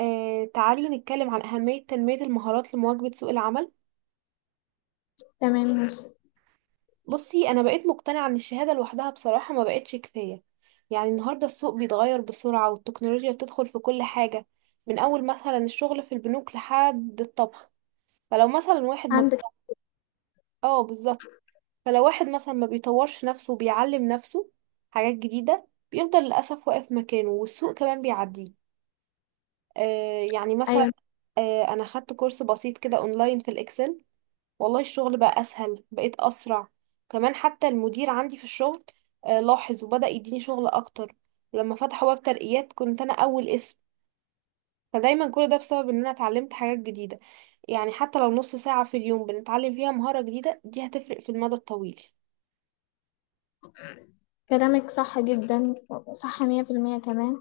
تعالي نتكلم عن أهمية تنمية المهارات لمواكبة سوق العمل. تمام ماشي. بصي، أنا بقيت مقتنعة إن الشهادة لوحدها بصراحة ما بقتش كفاية. يعني النهاردة السوق بيتغير بسرعة، والتكنولوجيا بتدخل في كل حاجة، من أول مثلا الشغل في البنوك لحد الطبخ. فلو مثلا واحد ما... عندك. اه، بالظبط. فلو واحد مثلا ما بيطورش نفسه وبيعلم نفسه حاجات جديدة، بيفضل للأسف واقف مكانه والسوق كمان بيعديه. يعني مثلا، أيوة. أنا خدت كورس بسيط كده أونلاين في الإكسل. والله الشغل بقى اسهل، بقيت اسرع. كمان حتى المدير عندي في الشغل لاحظ وبدأ يديني شغل اكتر. ولما فتحوا باب ترقيات كنت انا اول اسم. فدايما كل ده بسبب ان انا اتعلمت حاجات جديدة. يعني حتى لو نص ساعة في اليوم بنتعلم فيها مهارة جديدة، دي هتفرق في المدى الطويل. كلامك صح جدا. صح 100% كمان.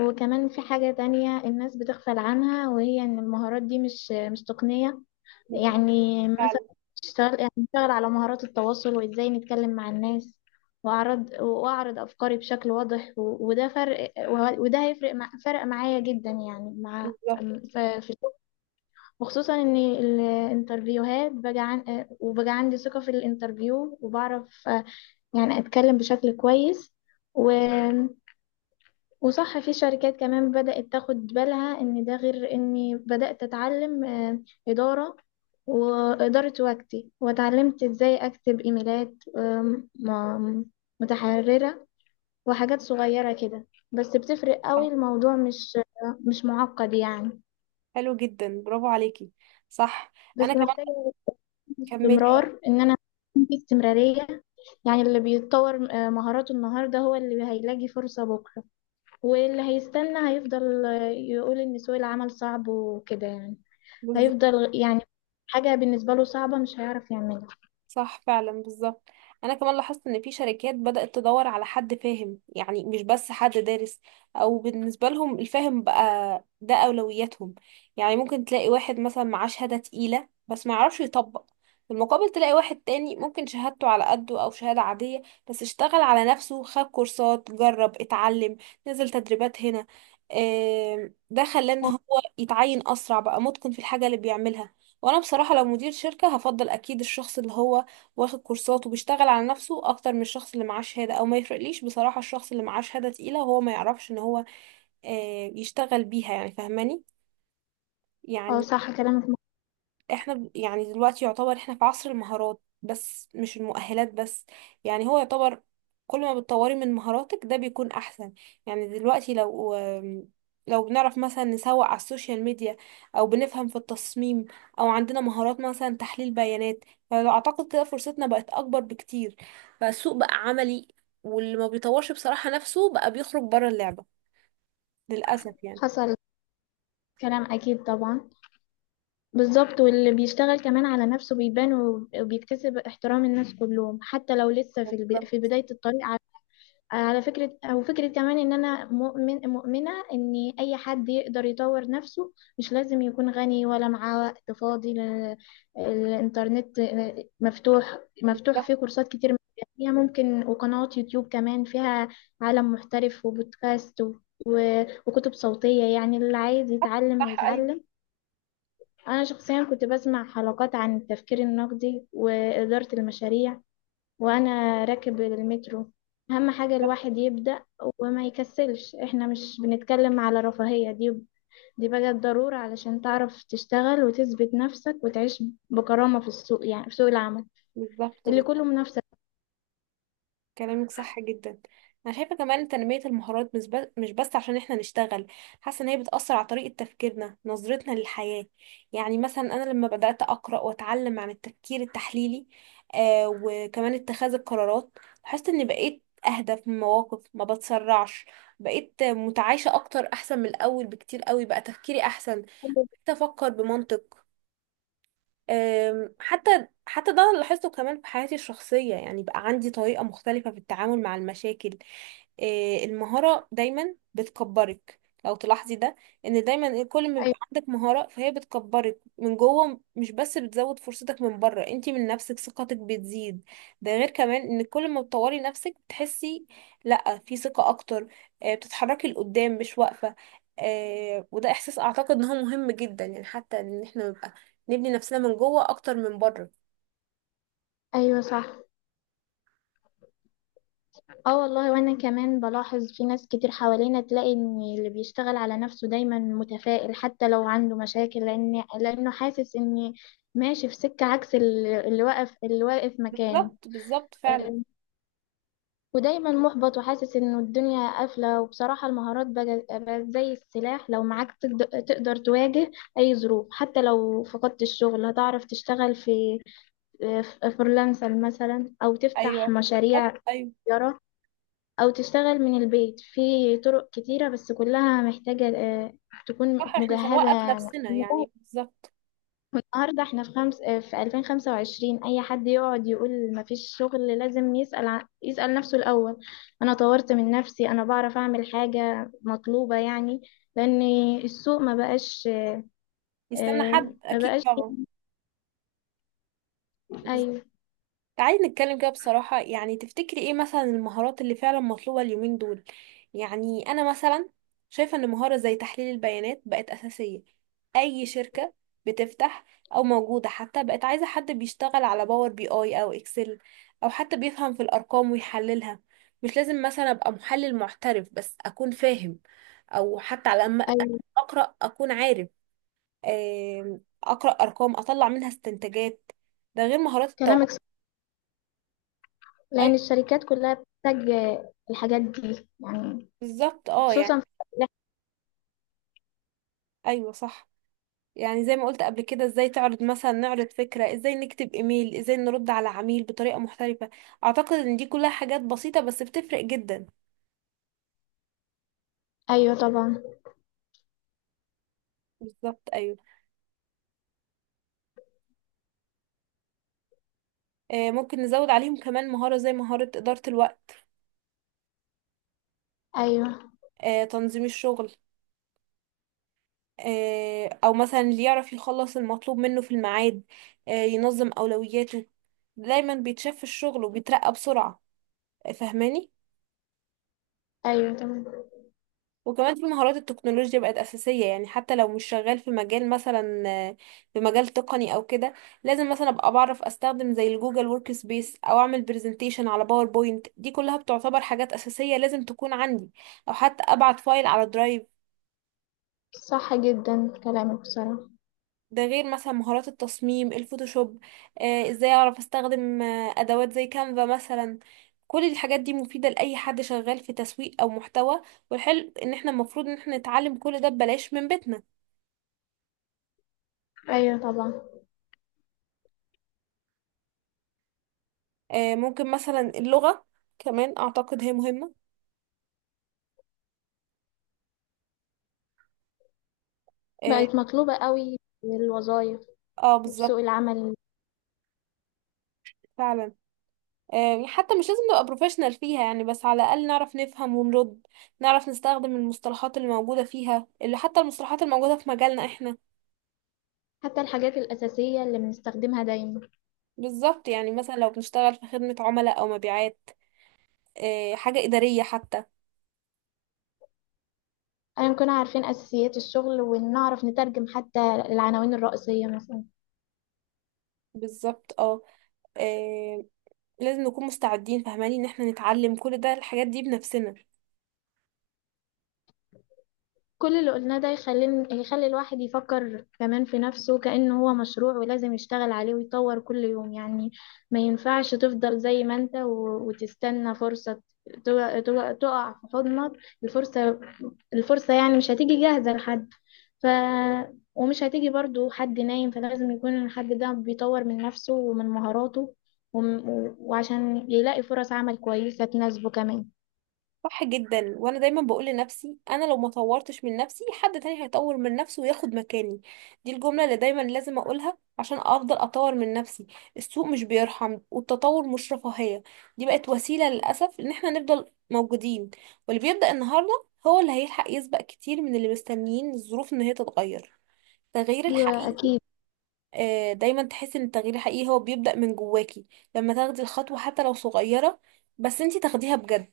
وكمان في حاجة تانية الناس بتغفل عنها، وهي إن المهارات دي مش تقنية. بالظبط. يعني مثلا فعلا. اشتغل على مهارات التواصل، وإزاي نتكلم مع الناس، وأعرض أفكاري بشكل واضح، وده فرق، وده هيفرق، مع فرق معايا جدا، يعني مع بالظبط. في الشغل. وخصوصا ان الانترفيوهات بقى وبقى عندي ثقة في الانترفيو، وبعرف يعني اتكلم بشكل كويس و... وصح. في شركات كمان بدأت تاخد بالها ان ده، غير اني بدأت اتعلم إدارة وإدارة وقتي، وتعلمت ازاي اكتب ايميلات متحررة، وحاجات صغيرة كده بس بتفرق صح. قوي. الموضوع مش معقد يعني، حلو جدا، برافو عليكي. صح. انا بس كمان... محتاجة كملي اه. استمرار، ان انا أكون في استمرارية. يعني اللي بيتطور مهاراته النهاردة هو اللي هيلاقي فرصة بكرة، واللي هيستنى هيفضل يقول ان سوق العمل صعب وكده يعني. بالظبط. هيفضل يعني حاجة بالنسبة له صعبة مش هيعرف يعملها. صح فعلا، بالظبط. انا كمان لاحظت ان في شركات بدأت تدور على حد فاهم، يعني مش بس حد دارس. او بالنسبة لهم الفاهم بقى ده اولوياتهم. يعني ممكن تلاقي واحد مثلا معاه شهادة تقيلة بس ما يعرفش يطبق. في المقابل تلاقي واحد تاني ممكن شهادته على قده او شهادة عادية، بس اشتغل على نفسه، خد كورسات، جرب، اتعلم، نزل تدريبات هنا. ده خلاه ان هو يتعين اسرع، بقى متقن في الحاجة اللي بيعملها. وانا بصراحة لو مدير شركة هفضل اكيد الشخص اللي هو واخد كورسات وبيشتغل على نفسه اكتر من الشخص اللي معاه شهادة. او ما يفرقليش بصراحة الشخص اللي معاه شهادة تقيلة وهو ما يعرفش ان هو يشتغل بيها، يعني فاهماني؟ اه يعني صح كلامك. احنا يعني دلوقتي يعتبر احنا في عصر المهارات بس، مش المؤهلات بس. يعني هو يعتبر كل ما بتطوري من مهاراتك ده بيكون احسن. يعني دلوقتي لو بنعرف مثلا نسوق على السوشيال ميديا، او بنفهم في التصميم، او عندنا مهارات مثلا تحليل بيانات، فاعتقد كده فرصتنا بقت اكبر بكتير. بقى السوق بقى عملي، واللي ما بيطورش بصراحة نفسه بقى بيخرج بره اللعبة، للأسف يعني. حصل، كلام اكيد طبعا. بالظبط، واللي بيشتغل كمان على نفسه بيبان وبيكتسب احترام الناس كلهم، حتى لو لسه في بالظبط. بداية الطريق. على فكرة، أو فكرة كمان، إن أنا مؤمنة إن أي حد يقدر يطور نفسه، مش لازم يكون غني ولا معاه وقت فاضي، لأن الإنترنت مفتوح، بالظبط. فيه كورسات كتير مجانية ممكن، وقنوات يوتيوب كمان فيها عالم محترف، وبودكاست وكتب صوتية. يعني اللي عايز يتعلم صح ايوه. هيتعلم. أنا شخصيا كنت بسمع حلقات عن التفكير النقدي وإدارة المشاريع وانا راكب المترو. اهم حاجة بالظبط. الواحد يبدأ وما يكسلش. احنا مش بنتكلم على رفاهية، دي دي بقت ضرورة علشان تعرف تشتغل وتثبت نفسك وتعيش بكرامة في السوق، يعني في سوق العمل بالظبط. اللي كله منافسة. كلامك صح جدا. انا شايفه كمان تنميه المهارات مش بس عشان احنا نشتغل. حاسه ان هي بتاثر على طريقه تفكيرنا، نظرتنا للحياه. يعني مثلا انا لما بدات اقرا واتعلم عن التفكير التحليلي، وكمان اتخاذ القرارات، لاحظت اني بقيت اهدى في المواقف، ما بتسرعش. بقيت متعايشه اكتر، احسن من الاول بكتير قوي، بقى تفكيري احسن. بقيت افكر بمنطق. حتى ده أنا لاحظته كمان في حياتي الشخصية، يعني بقى عندي طريقة مختلفة في التعامل مع المشاكل. إيه، المهارة دايما بتكبرك، لو تلاحظي ده. ان دايما كل ما ايوه. بيبقى عندك مهارة، فهي بتكبرك من جوه، مش بس بتزود فرصتك من بره. انتي من نفسك ثقتك بتزيد. ده غير كمان ان كل ما بتطوري نفسك بتحسي لا في ثقة اكتر، بتتحركي لقدام مش واقفة. وده احساس اعتقد ان هو مهم جدا، يعني حتى ان احنا نبني نفسنا من جوه اكتر من بره. أيوة صح. اه والله، وانا كمان بلاحظ في ناس كتير حوالينا، تلاقي ان اللي بيشتغل على نفسه دايما متفائل حتى لو عنده مشاكل، لانه حاسس ان ماشي في سكة، عكس اللي واقف مكانه بالظبط. بالظبط فعلا. ودايما محبط وحاسس انه الدنيا قافلة. وبصراحة المهارات بقت زي السلاح، لو معاك تقدر تواجه اي ظروف. حتى لو فقدت الشغل هتعرف تشتغل في فريلانسر مثلا، او تفتح ايوه مشاريع بالظبط ايوه. تجارة، او تشتغل من البيت في طرق كتيرة، بس كلها محتاجة تكون صح. احنا مش هنوقف مجهزة نفسنا مجهزة. يعني، بالظبط. والنهاردة احنا في خمس اه، في 2025. أي حد يقعد يقول مفيش شغل، لازم يسأل نفسه الأول، أنا طورت من نفسي؟ أنا بعرف أعمل حاجة مطلوبة يعني؟ لأن السوق ما بقاش. يستنى اه، حد، ما اكيد بقاش. طبعا. أيوه تعالي نتكلم كده بصراحة، يعني تفتكري ايه مثلا المهارات اللي فعلا مطلوبة اليومين دول؟ يعني انا مثلا شايفة ان مهارة زي تحليل البيانات بقت اساسية. اي شركة بتفتح او موجودة حتى بقت عايزة حد بيشتغل على باور بي اي او اكسل، او حتى بيفهم في الارقام ويحللها. مش لازم مثلا ابقى محلل محترف، بس اكون فاهم، او حتى على الاقل أيوه. اقرأ، اكون عارف. اقرأ ارقام اطلع منها استنتاجات. ده غير مهارات التواصل. كلامك صح، لأن الشركات كلها بتحتاج الحاجات دي يعني، بالظبط اه يعني. خصوصا في. ايوه صح. يعني زي ما قلت قبل كده، ازاي تعرض مثلا، نعرض فكرة، ازاي نكتب ايميل، ازاي نرد على عميل بطريقة محترفة. اعتقد ان دي كلها حاجات بسيطة بس بتفرق جدا. أيوه طبعا. بالظبط ايوه. ممكن نزود عليهم كمان مهارة زي مهارة ادارة الوقت، أيوه. تنظيم الشغل. او مثلا اللي يعرف يخلص المطلوب منه في الميعاد، ينظم اولوياته، دايما بيتشاف في الشغل وبيترقى بسرعة. فاهماني؟ أيوه طبعا. وكمان في مهارات التكنولوجيا بقت أساسية، يعني حتى لو مش شغال في مجال مثلا، في مجال تقني أو كده. لازم مثلا أبقى بعرف أستخدم زي الجوجل ورك سبيس أو أعمل برزنتيشن على باوربوينت. دي كلها بتعتبر حاجات أساسية لازم تكون عندي، أو حتى أبعت فايل على درايف. صح جدا كلامك بصراحة. ده غير مثلا مهارات التصميم، الفوتوشوب. إزاي أعرف أستخدم أدوات زي كانفا مثلا. كل الحاجات دي مفيدة لأي حد شغال في تسويق أو محتوى. والحلو إن احنا المفروض إن احنا نتعلم كل ده ببلاش من بيتنا. أيوه طبعا. ممكن مثلا اللغة كمان أعتقد هي مهمة. اه. بقت مطلوبة قوي الوظائف، وفي سوق بالظبط. العمل. فعلا. حتى مش لازم نبقى بروفيشنال فيها يعني، بس على الأقل نعرف نفهم ونرد، نعرف نستخدم المصطلحات اللي موجودة فيها، اللي حتى المصطلحات الموجودة في مجالنا احنا. حتى الحاجات الأساسية اللي بنستخدمها دايما. بالظبط. يعني مثلا لو بنشتغل في خدمة عملاء أو مبيعات، حاجة إدارية حتى. أيا كنا عارفين أساسيات الشغل ونعرف نترجم حتى العناوين الرئيسية مثلا. بالظبط اه. آه، لازم نكون مستعدين، فاهماني ان احنا نتعلم كل ده، الحاجات دي بنفسنا. كل اللي قلناه ده يخلي الواحد يفكر كمان في نفسه كأنه هو مشروع، ولازم يشتغل عليه ويطور كل يوم يعني. ما ينفعش تفضل زي ما انت وتستنى فرصة تقع في حضنك. الفرصة الفرصة يعني مش هتيجي جاهزة لحد. ف ومش هتيجي برضو حد نايم، فلازم يكون الحد ده بيطور من نفسه ومن مهاراته وعشان يلاقي فرص عمل كويسة تناسبه كمان. صح جدا. وانا دايما بقول لنفسي، انا لو ما طورتش من نفسي، حد تاني هيطور من نفسه وياخد مكاني. دي الجملة اللي دايما لازم اقولها عشان افضل اطور من نفسي. السوق مش بيرحم، والتطور مش رفاهية، دي بقت وسيلة للاسف ان احنا نفضل موجودين. واللي بيبدأ النهاردة هو اللي هيلحق، يسبق كتير من اللي مستنيين الظروف ان هي تتغير. التغيير أيوة الحقيقي، أكيد. دايما تحس ان التغيير الحقيقي هو بيبدأ من جواكي، لما تاخدي الخطوة حتى لو صغيرة، بس انتي تاخديها بجد.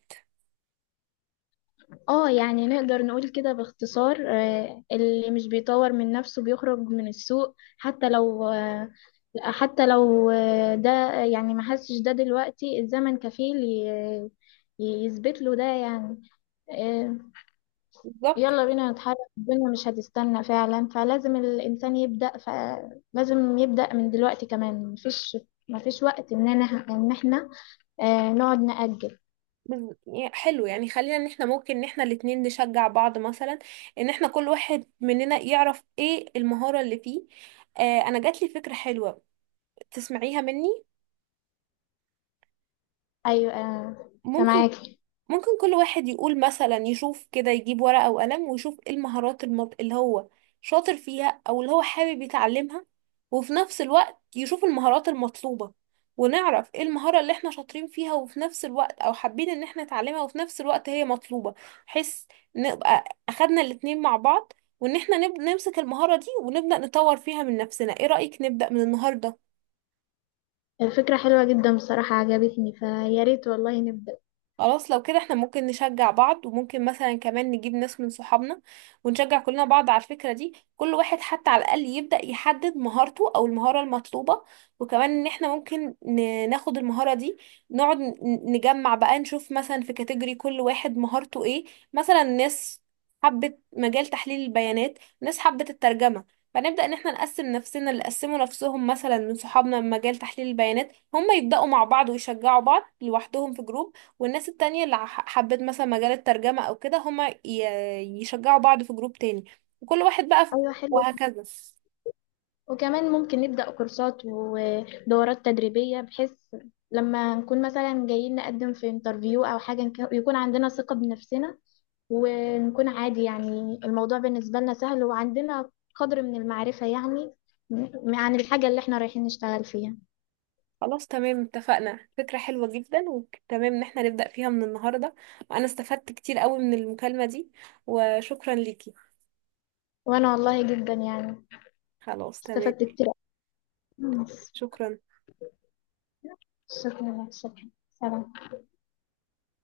اه يعني نقدر نقول كده باختصار، اللي مش بيطور من نفسه بيخرج من السوق. حتى لو ده، يعني ما حسش ده دلوقتي، الزمن كفيل يثبت له ده يعني. آه، بالظبط. يلا بينا نتحرك، الدنيا مش هتستنى فعلا. فلازم الإنسان يبدأ، فلازم يبدأ من دلوقتي كمان، مفيش وقت إن احنا نقعد نأجل. حلو، يعني خلينا ان احنا ممكن ان احنا الاتنين نشجع بعض، مثلا ان احنا كل واحد مننا يعرف ايه المهارة اللي فيه. انا جات لي فكرة حلوة، تسمعيها مني؟ أيوة. ممكن فمعاكي. ممكن كل واحد يقول مثلا، يشوف كده، يجيب ورقة وقلم ويشوف ايه المهارات اللي هو شاطر فيها او اللي هو حابب يتعلمها، وفي نفس الوقت يشوف المهارات المطلوبة. ونعرف ايه المهارة اللي احنا شاطرين فيها وفي نفس الوقت او حابين ان احنا نتعلمها، وفي نفس الوقت هي مطلوبة، بحيث نبقى اخدنا الاتنين مع بعض. وان احنا نمسك المهارة دي ونبدأ نطور فيها من نفسنا. ايه رأيك نبدأ من النهاردة؟ الفكرة حلوة جدا بصراحة، عجبتني، فيا ريت والله نبدأ. خلاص، لو كده احنا ممكن نشجع بعض، وممكن مثلا كمان نجيب ناس من صحابنا ونشجع كلنا بعض على الفكرة دي. كل واحد حتى على الأقل يبدأ يحدد مهارته أو المهارة المطلوبة. وكمان ان احنا ممكن ناخد المهارة دي، نقعد نجمع بقى، نشوف مثلا في كاتيجوري كل واحد مهارته ايه. مثلا ناس حبت مجال تحليل البيانات، ناس حبت الترجمة. فنبدأ ان احنا نقسم نفسنا، اللي قسموا نفسهم مثلا من صحابنا من مجال تحليل البيانات، هم يبدأوا مع بعض ويشجعوا بعض لوحدهم في جروب. والناس التانية اللي حبت مثلا مجال الترجمة أو كده، هما يشجعوا بعض في جروب تاني. وكل واحد بقى في... أيوة حلو. وهكذا. وكمان ممكن نبدأ كورسات ودورات تدريبية، بحيث لما نكون مثلا جايين نقدم في انترفيو أو حاجة يكون عندنا ثقة بنفسنا، ونكون عادي يعني. الموضوع بالنسبة لنا سهل، وعندنا قدر من المعرفة يعني عن الحاجة اللي احنا رايحين نشتغل فيها. خلاص تمام، اتفقنا، فكرة حلوة جدا، وتمام ان احنا نبدأ فيها من النهاردة. وأنا استفدت كتير قوي من المكالمة دي، وشكرا ليكي. وأنا والله جدا يعني خلاص تمام. استفدت كتير. شكرا. شكرا لك، شكرا، سلام.